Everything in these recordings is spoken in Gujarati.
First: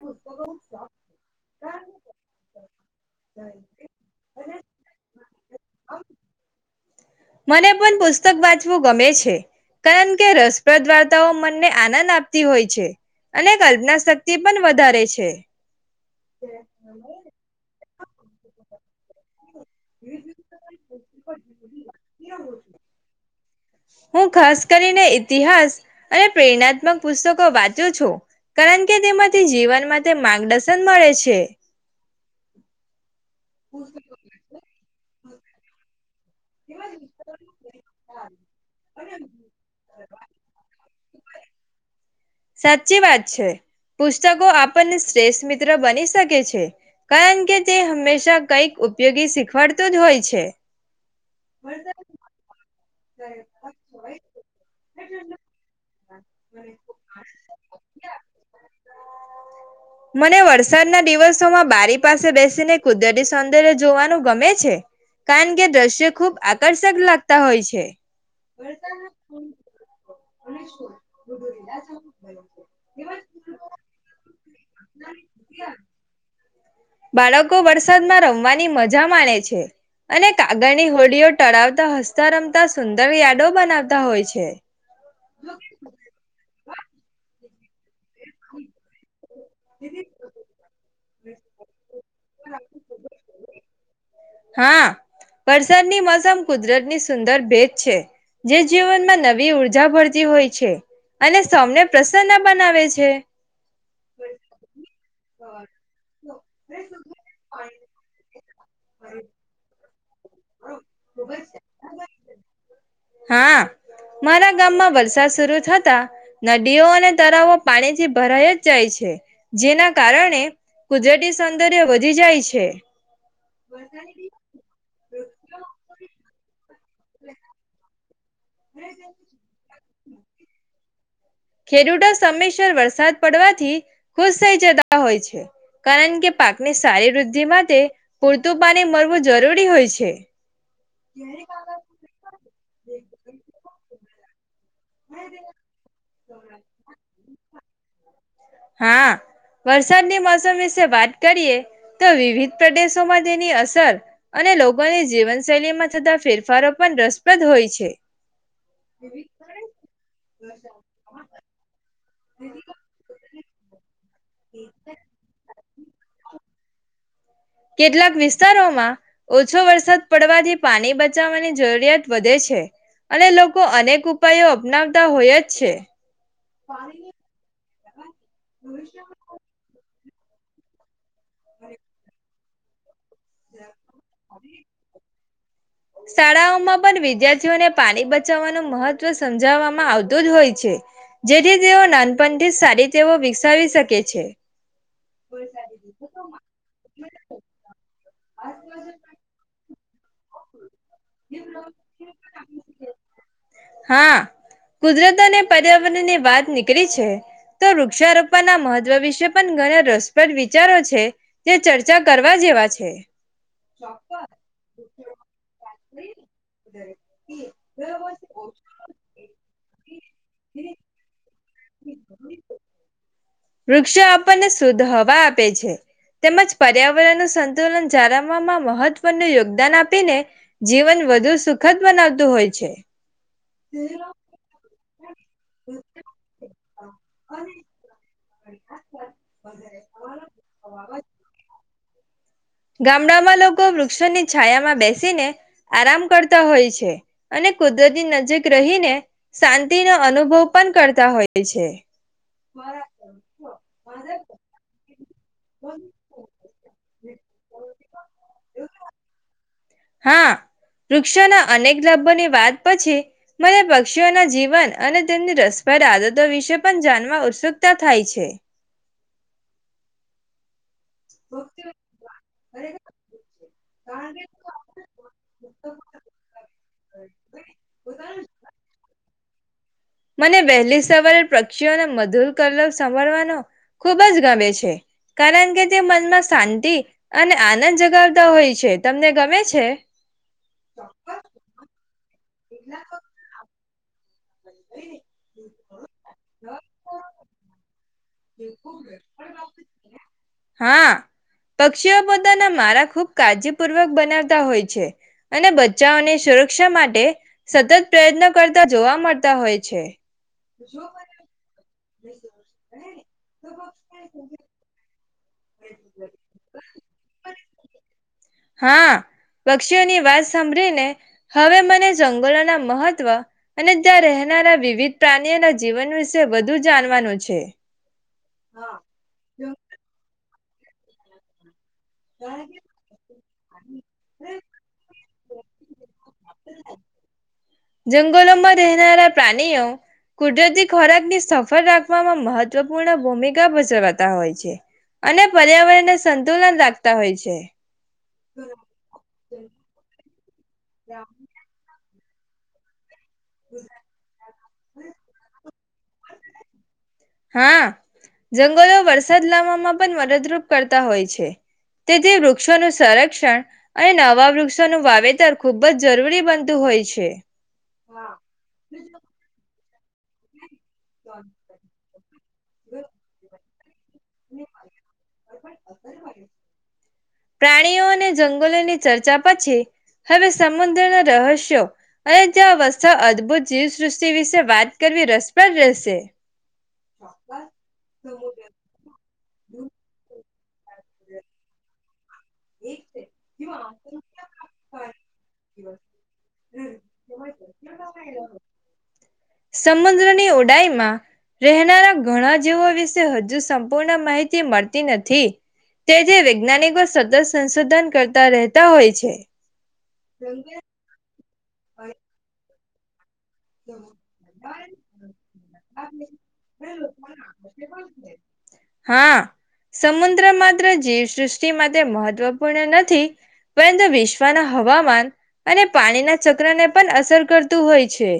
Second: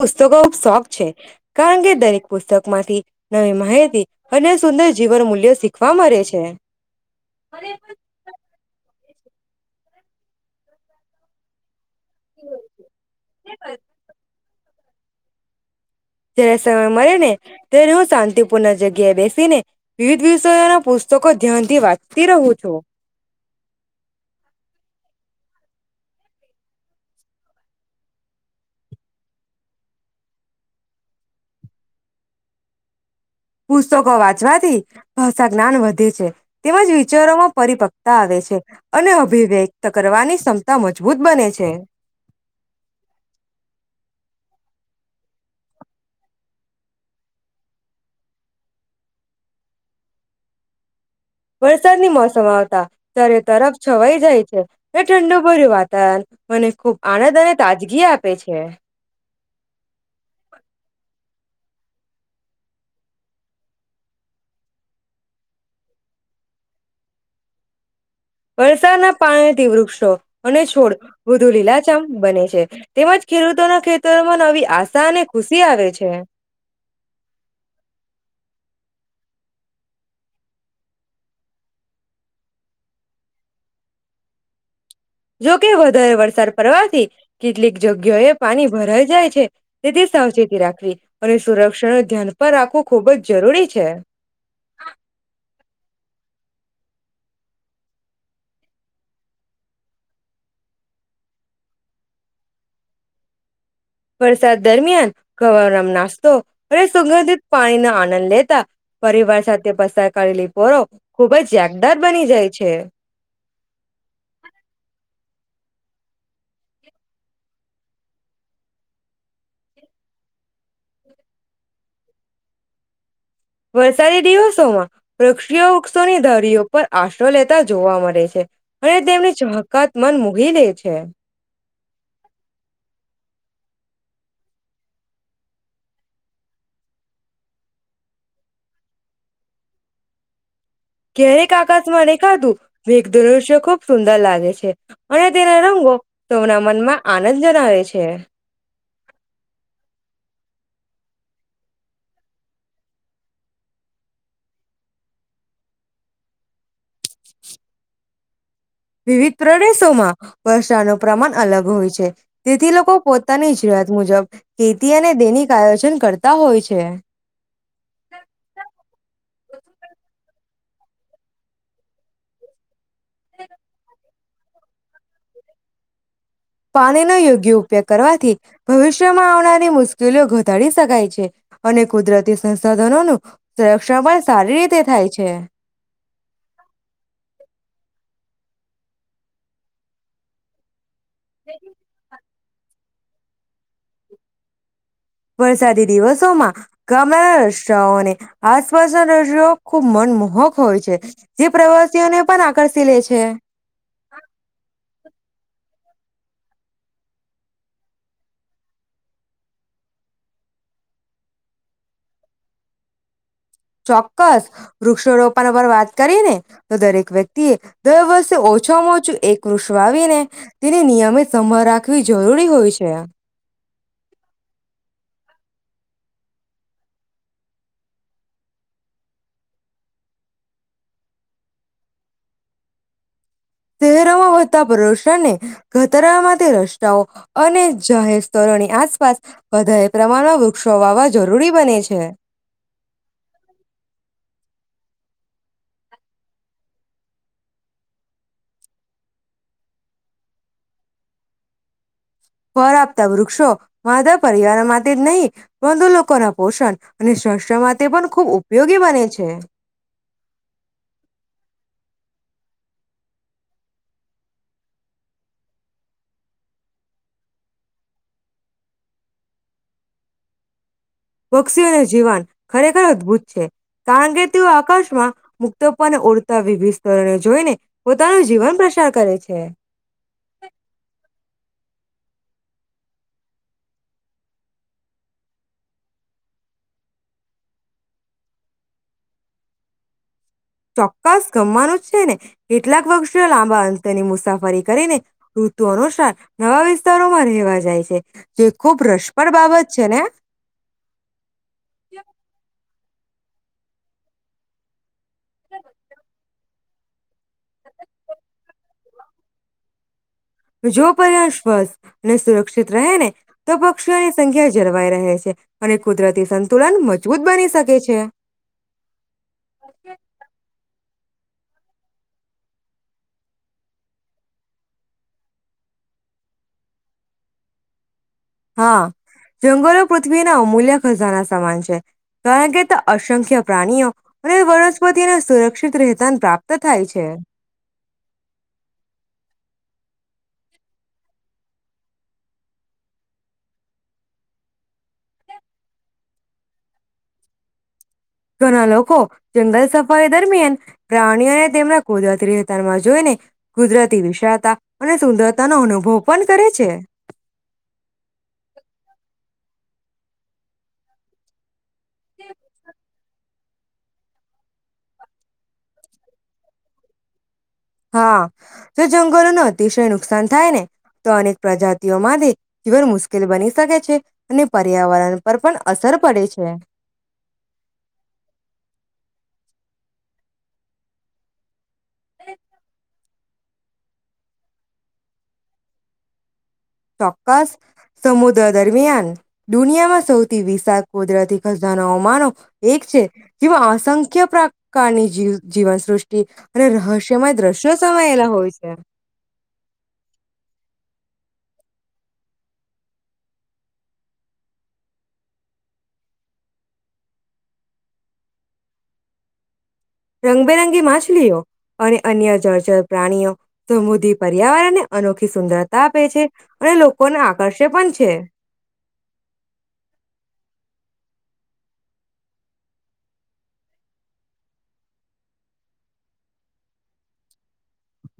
પુસ્તકોબ શોખ છે કારણ કે દરેક પુસ્તક માંથી નવી માહદી અને સુંદર જીવન મૂલ્યો શીખવા મળે છે. મને પણ પુસ્તક વાંચવું ગમે છે. કે કારણ કે રસપ્રદ વાર્તાઓ મનને આનંદ આપતી હોય છે અને કલ્પના શક્તિ પણ વધારે છે જયારે સમય મળે ને ત્યારે હું શાંતિપૂર્ણ જગ્યાએ બેસી ને વિવિધ વિષયોના પુસ્તકો ધ્યાનથી વાંચતી રહ્યું. છો. હું ખાસ કરીને ઈતિહાસ અને પ્રેરણાત્મક પુસ્તકો વાંચ્યો છું કારણ કે તેમાંથી જીવન માટે માર્ગદર્શન મળે છે. પુસ્તકો વાંચવાથી. બસ આ જ્ઞાન વધે છે. તેમજ વિચારોમાં પરિપક્તા આવે છે અને અભિવ્યક્ત કરવાની ક્ષમતા મજબૂત બને છે. સાચી વાત છે પુસ્તકો આપણને શ્રેષ્ઠ મિત્ર બની શકે છે કારણ કે તે હંમેશા કઈક ઉપયોગી શીખવાડતું જ હોય છે. વરસાદની મોસમ આવતા. તરે તરફ છવાઈ જાય છે ઠંડુ ભર્યું વાતાવરણ મને ખૂબ આનંદ અને તાજગી આપે છે. મને વરસાદના દિવસોમાં બારી પાસે બેસીને કુદરતી સૌંદર્ય જોવાનું ગમે છે કારણ કે દ્રશ્ય ખુબ આકર્ષક લાગતા હોય છે. ઓ કે. વરસાદના પાણીથી વૃક્ષો અને છોડ વધુ લીલાચામ બને છે તેમજ ખેડૂતોના ખેતરોમાં નવી. આશા અનેને ખુશી આવે છે. બાળકો વરસાદમાં રમવાની મજા માને છે અને કાગળની હોડીઓ ટળાવતા હસતા રમતા સુંદર યાર્ડો બનાવતા હોય છે. જોકે વધારે વરસાદ પડવાથી. કેટલી. જગ્યા એ પાણી ભરાઈ જાય છે. તે તે સાવચેતી રાખવી અને સુરક્ષા ન ધ્યાન પણ રાખવું ખૂબ જ જરૂરી છે. હા વરસાદની મોસમ કુદરતની સુંદર ભેદ છે જે જીવનમાં નવી ઉર્જા ભરતી હોય છે અને સૌને પ્રસન્ન બનાવે છે. વરસાદ દરમિયાન ગવામ નાસ્તો અને સુગંધિત પાણીનો આનંદ લેતા. પરિવાર સાથે પસાર. કરેલી પોરો ખુબ જ યાાગદાર બની જાય છે. હા મારા ગામમાં વરસાદ શરુ થતા નદીઓ અને તળવો પાણીથી ભરાઈ જ જાય છે જેના કારણે કુજરતી સૌંદર્ય વધી જાય છે. વરસાદી દિવસોમાં વૃક્ષીઓ વૃક્ષોની ધર. પ્રયો. પર આશરો લેતા જોવા મળે. છે અને તેમને ચકાત મન મૂકી લે છે. હ [unintelligible] ખેડૂતો સમયસર વરસાદ પડવાથી ખુશ થઈ જતા હોય છે કારણ કે પાકની સારી વૃદ્ધિ માટે પૂરતું પાણી મળવું જરૂરી હોય છે. ક્યારેક આકાશમાંને ખાધું વેઘ દ્રશ્ય ખુબ સુંદર લાગે. છે. અને તેના રંગો તેમના મનમાં આનંદ જનાવે છે. હા વરસાદની મોસમ વાત કરીએ તો વિવિધ પ્રદેશોમાં તેની અસર અને લોકોની જીવનશૈલી માં થતા ફેરફારો પણ રસપ્રદ હોય છે. વિવિધ. પ્રણય સોમા. વર્ષા ન પ્રમાણ અલગ હોય છે. તેથી લોકો પોતાની જત. મુજબ. ખેતી અને દૈનિક આયોજન કરતા હોય છે. કેટલાક વિસ્તારોમાં ઓછો વરસાદ પડવાથી પાણી બચાવવાની જરૂરિયાત વધે છે. અને લોકો અનેક. પાયો અપનાવતા હોય જ છે. પાણી ના યોગ્ય કરવાથી ભવિષ્યમાં આવનારી મુશ્કેલીઓ ઘટાડી શકાય છે અને કુદરતી સંસાધનો ન સંરક્ષણ પણ સારી રીતે થાય છે શાળાઓમાં પણ વિદ્યાર્થીઓને પાણી બચાવવાનું મહત્વ સમજાવવામાં આવતું જ હોય છે જેદી જેઓનાંદ પથીિત સારી તેવ વિકસાવી શકે છે વરસાદી દિવસોમાં ગામડાના રસ્તાઓ અને આસપાસના દશ્યો ખુબ મનમોહક હોય છે જે પ્રવાસીઓને પણ આકર્ષી લે છે હા કુદરત અને પર્યાવરણની વાત નીકળી છે તો વૃક્ષારોપણના મહત્વ વિશે પણ ઘણા રસપ્રદ વિચારો છે જે ચર્ચા કરવા જેવા છે ચોક્કસ વૃક્ષ રોપણ વાત કરીને તો દરેક વ્યક્તિ એ દર વર્ષે ઓછામાં ઓછું એક વૃષ વાવીને તેને નિયમિત સમ રાખવી જરૂરી હોય છે આ વૃક્ષો આપણને શુદ્ધ હવા આપે છે તેમજ પર્યાવરણનું સંતુલન જાળવવામાં મહત્વનું યોગદાન આપીને જીવન વધુ સુખદ બનાવતું હોય છે શહેરોમાં વધતા પ્રદુષણને ઘતરામાંથી રસ્તાઓ અને જાહેર ની આસપાસ વધારે પ્રમાણમાં વૃક્ષો વાવા જરૂરી બને છે ગામડામાં લોકો વૃક્ષોની છાયામાં બેસીને આરામ કરતા હોય છે અને કુદરતી નજીક રહીને શાંતિ નો અનુભવ પણ કરતા હોય છે પર આપતા વૃક્ષો, માધા પરિવાર માટે જ નહી. બંધુ લોકોના પોષણ, અને સ્સ્થ માટે તે પણ ખૂબ ઉપયોગી બને છે. ભોની વાત પછી, મને પક્ષીઓના જીવન અને તેમની રસભર આદતો વિશે પણ જાણવા ઉત્સુકતા થાય છે. પક્ષીઓનું જીવન ખરેખર અદભુત છે, કારણ કે તેઓ આકાશમાં મુક્તપાને ઓડતા વિવિધ સ્તરણે જોઈને પોતાનું જીવન પ્રસાર કરે છે. [unintelligible] મને વહેલી સવારે પક્ષીઓને મધુર કલક સાભળવાનો, ખૂબ જ ગમે છે, કારણ કે તે મનમાં શાંતિ, અને આનંદ જગાવતા હોય છે તમને ગમે છે? ચોક્કસ ગમવાનું છે ને. કેટલાક વર્ષો લાંબા [unintelligible] તેની મુસાફરી કરીને, ઋતુ અનુસાર નવા વિસ્તારોમાં રહેવા જાય છે. જે ખૂબ રસપ્રદ બાબત છે ને હા પક્ષીઓ પોતાના મારા ખુબ કાળજીપૂર્વક બનાવતા હોય છે. અને બચ્ચાઓને સુરક્ષ શે માટે સતત પ્રયત્ન કરતા જોવા મળતા હોય છે. જો પરસ ફસ ને સુરક્ષિત રહે ને તો પક્ષીઓની સંખ્યા જરવાય તેહ રહશે. અને કુદરતી સંતુલન મજબૂત બની શકે છે. હા, પક્ષીઓની વાત સાંભળી ને હવે મને જંગલોના મહત્વ અને ત્યાં રહેનારા વિવિધ પ્રાણીઓના જીવન વિશે વધુ જાણવાનું છે. હા, જંગલો પૃથ્વી નો અમૂલ્ય ખજાના સામાન છે. કારણ કે તા અસંખ્ય પ્રાણીઓ અને વનસ્પતિને સુરક્ષિત રહેતા પ્રાપ્ત તો થાય છે. જંગલોમાં રહેનારા પ્રાણીઓ કુદરતી ખોરાકને સફળ રાખવામાં મહત્વપૂર્ણ ભૂમિકા ભજવાતા હોય છે. અને પર્યાવરણને સંતુલન રાખતા હોય છે. ઘણા લોકો જંગલ સફારી દરમિયાન પ્રાણીઓને તેમના ગોદા ત્રી તારમાં જોઈ ને ગુજરાતી વિશાળતા અને સુંદરતા નો અનુ ભોપન કરે છે. હા જંગલો વરસાદ લાવવામાં પણ મદદરૂપ કરતા હોય છે. તે જે વૃક્ષોનું સંરક્ષણ અને નવા વૃક્ષોનું વાવેતર ખુબ જ જરૂરી બનતું હોય છે. હા. તો જંગલોનો ત અતિશય નુકસાન થાય ને! તો અનેક પ્રજાતિઓ માતે, જીવન મુસ્કેલ બની સકે છે અને પર્યાવરણ પર પણ અસર પડે છે. પ્રાણીઓ અને જંગલોની ચર્ચા પછી હવે સમુદ્રના રહસ્યો અરે, જ્યાં વસ્થા અદ ભૂત જીવસૃષ્ટિ વિશે વાત કરવી રસ પ્રદ રહેશે. ચોક્કસ, સમુદ્ર દરમિયાન ડુનિયામાં સ સૌથી વિશાદ કુદરતી ખજાનો અમારો એક છે. જેમાં અસંખ્ય પ્રકૃતિ કની જીવ જીવન સૃષ્ટિ અને રહસ્યમાંય દ્રશ્યો સમાયેલા હોય છે સમુદ્રની ઉડાઈમાં રહેનારા ઘણા જેવો વિશે હજુ સંપૂર્ણ માહિતી મળતી નથી. તે જે વૈજ્ઞાનિકો સતત સંશોધન કરતા રહેતા હોય છે. રંગબેરંગી માછલીઓ અને અન્ય જર ચ પ્રાણીઓ સમુદ્રી પર્યાવરણને અનોખી સુંદરતા આપે છે અને લોકોને આકર્ષે પણ છે. હા. સમુદ્ર માત્ર જીવસૃષ્ટિ જે માટે મહત્વપૂર્ણ નથી પરંતુ વિશ્વના હવામાન અને પાણીના ચક્ર ને પણ અસર કરતું હોય છે.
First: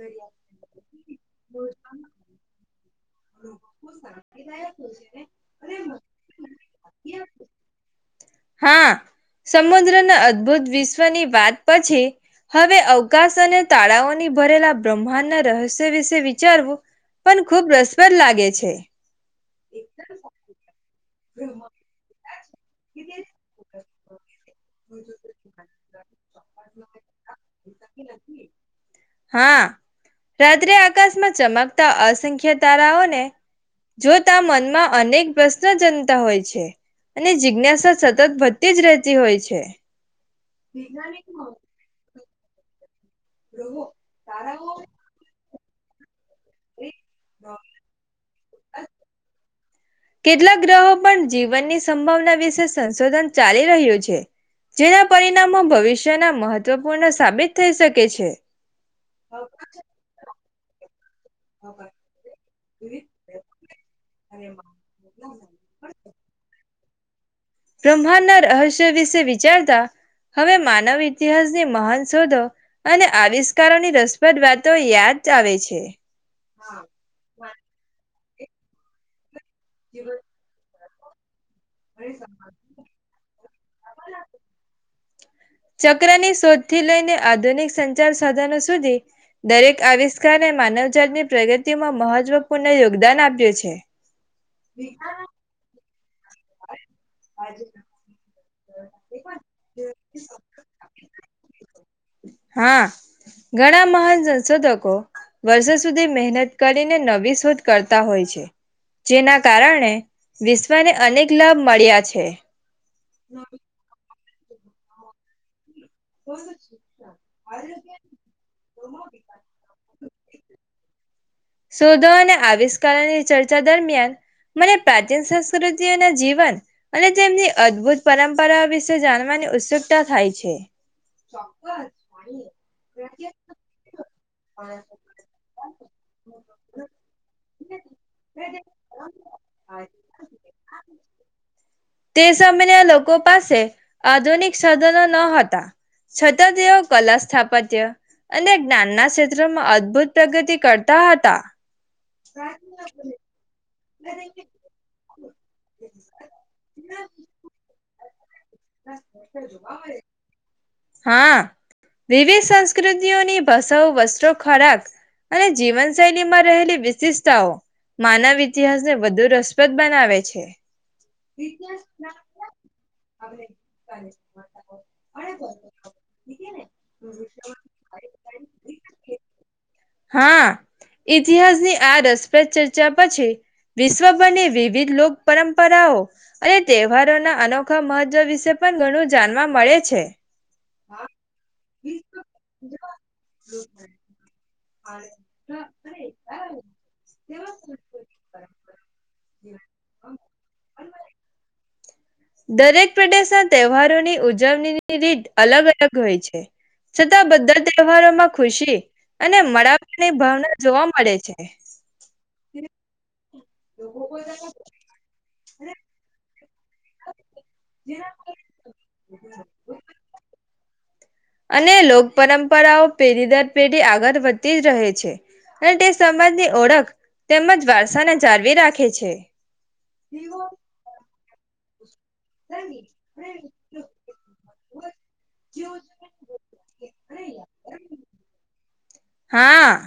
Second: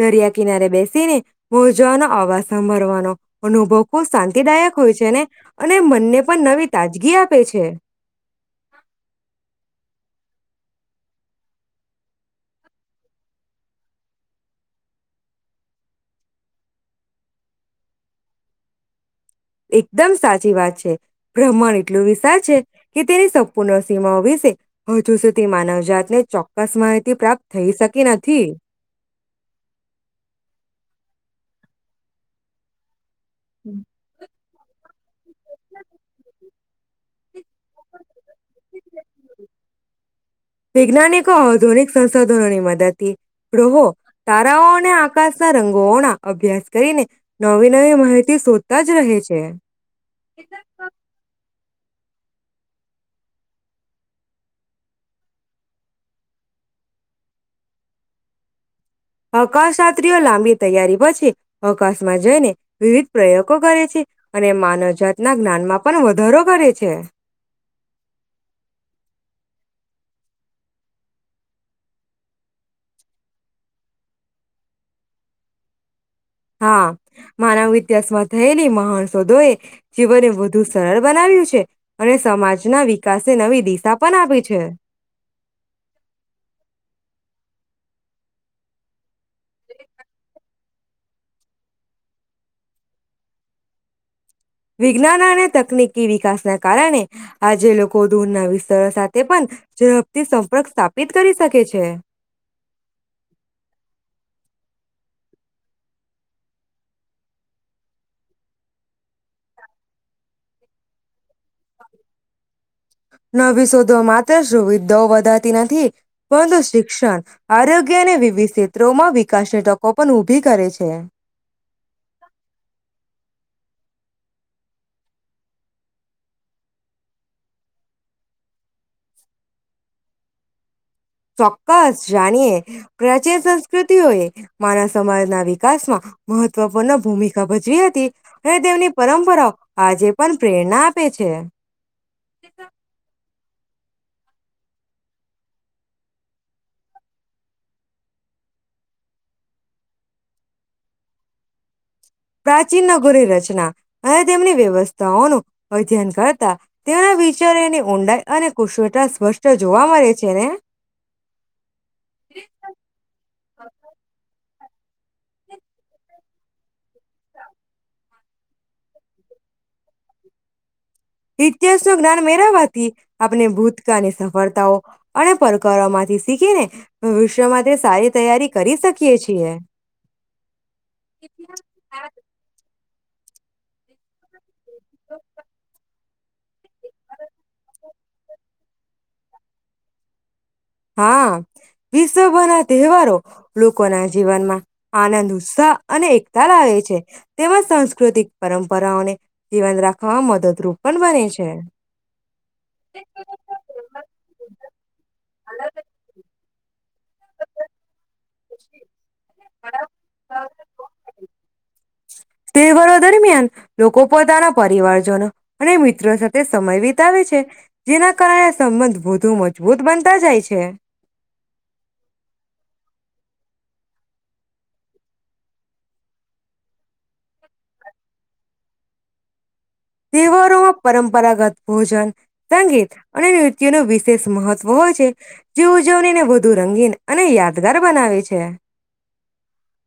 દરિયા કિનારે બેસીને મોજાનો આવાજ સંભરવાદ તો અનુભવ ખુબ શાંતિદાયક હોય છે. ને અને મનને પણ નવી તાજગી આપે છે. હા. સમુદ્રને અદ બુદ્ધ વિશ્વની વાત પછી હવે અવકાશ અને તાળાઓની ભરેલા બ્રહ્માંડના રહસ્ય વિશે વિચારવું પણ ખૂબ રસપદ લાગે છે. એકદમ સાચી વાત છે. બ્રહ્મણ એટલું વિસજ કે તેની સંપૂર્ણ સીમાઓ વિશે હજુ સુધી માનવજાતને ચોક્કસ માહિતી પ્રાપ્ત થઈ શકી નથી. હા રાત્રે આકાશમાં ચમકતા અસંખ્ય તારાઓને જો ત મન અનેક પ્રશ્ન જનતા હોય છે અને જિજ્ઞાસા સતત વધતી જ રહેતી હોય છે. વૈજ્ઞાનિકો આધુનિક સંસાધનોની વદથી ગ્રહો તારાઓ ને આકાશ સ રંગોણા અભ્યાસ કરીને નવી નવી માહિતી શોધતા જ રહે છે. કેટલાક ગ્રહો પણ જીવનની સંભાવના વિશે સંશોધન ચાલી રહ્યું છે જેના પરિણામો ભવિષ્યના મહત્વપૂર્ણ સાબિત થઈ શકે છે. હકાશત્ર્રીઓ લાંબી તૈયારી પછી અકાશમાં જઈને વિવિધ પ્રયોગ કરે છે અને માનવજાતના જ્ઞાનમાં પણ વધારો કરે છે [unintelligible] બ્રહ્માંડના રહસ્ય વિશે વિચારતા હવે માનવ ઇતિહાસની મહાન શોધો અને આવિષ્કારોની રસપ્રદ વાતો યાદ આવે છે. હા માનવ ઇતિહાસમાં થયેલી મહણ શોધો એ જીવન એ વધુ સ સરળ બનાવ્યું છે. અને સમાજના વિકાસને નવી દિસા પન આપી છે. ચક્રની સોધથી લઈને આધુનિક સંચાર સાધનો સુધી, દરેક આવિસ્કારએ માનવજાતની પ્રગતિમાં મહજવપૂર્ણ યોગદાન આપ્યું છે. વિજ્ઞાન અને તકનીક બી વિકાસના કારણે આજે લોકો દૂરના વિસ્તારો સાથે પન ઝદપથી સંપર્ક સ્થાપિત કરી સકે છે. હા, ઘણા મહાન સંસોધકો, વરસો સુધી મહેનત કરીને નવી સોધ કરતા હોય છે, જેના કારણે વિશ્વને અનેક. ક્લબ મળ્યા છે. [unintelligible] તો સુવિધાઓ વધાતી નથી, પઅંતુ શિક્ષન, આરોગ્ય અને વિવિધ સેત્રોમાં વિકાશની તકો પન ઊભી કરે છે. શોધો અને આવિષ્કારોની ચર્ચા દરમિયાન મને પ્રાચીન સંસ્કૃતિઓના જીવન અને તેમની અદભુત પરંપરાઓ વિશે જાણવાની ઉત્સુકતા થાય છે. ચોક્કસ જાણીએ. પ્રાચીન સંસ્કૃતિઓએ માનવ સમાજના વિકાસમાં મહત્વપૂર્ણ ભૂમિકા ભજવી હતી અને તેમની પરંપરાઓ આજે પણ પ્રેરણા આપે છે. તે સામેના લોકો પાસે આધુનિક સાધનો ન હતા, છતાં તેઓ કલા સ્થાપત્ય અને જ્ઞાનના સેત્રમાં અદભુત પ્રગતિ કરતા હતા. પ્રાચીન નગોરી રચના. અને તેમની વ્યવસ્થાઓનું અધ્યન કરતા તેઓના વિચારેની ઉ ઊંડાઈ અને કુશવેટા સ્પષ્ટ જોવા મળે છે ને! હા, વિવિધ સંસ્કૃતિઓની ભસાઓ, વસ્ત્રો ખોરાક, અને જીવન સૈલીમાં રહેલી વિસીસતાઓ માનવ ઇતિહાસને વધુ રસપ્રદ બનાવે છે. ઇતિહાસનું જ્ઞાન મેરવવાથી, આપને ભૂતકાળની સફળતાઓ અણે પરકારોમાંથી સીખીને ભવિષ્ય માતે સારી તૈયારી કરી સકીએ છીએ. હા ઇતિહાસની આ રસપ્રદ. ચચા પછી વિશ્વ બંને વિ. વિધ લોક પરંપરાઓ. અને તહેવારોના અનોખા મહત્વ વિશે પણ ઘણું જાણવા મળે છે. હા વિશ્વભ ના તહેવારો લોકો ના જીવનમાં. આનંદ ઉત્સાહ અને એકતા લાવે છે તેમજ સાંસ્કૃતિક પરંપરાઓને જીવન રાખવામાં મદદરૂપ પણ બને છે. દરેક પ્રદેશના તહેવારોની ઉજવણીની રીત. અલગ અલગ હોય છે છતાં બધા તહેવારોમાં ખુશી. અને મળવાની ભાવના જોવા મળે છે. તહેવારો દરમિયાન લોકો પોતાના પરિવારજનો અને મિત્રો સાથે. તે સમય વિતાવે છે જેના કારણે સંબંધ વધુ મજબૂત બનતા જાય છે. અને લોક પરંપરાઓ પેઢી દર પેઢી આગળ વધતી જ રહે છે અને તે સમાજની ઓળખ તેમજ વારસાને જાળવી રાખે છે. તહેવારોમાં પરંપરા. બરા ગત ભોજન. સંગીત અને નૃત્ય ન વિશેષ મહત્વ હોય છે જે ઉજવણીને વધુ રંગીન અને યાદગાર બનાવે છે. હા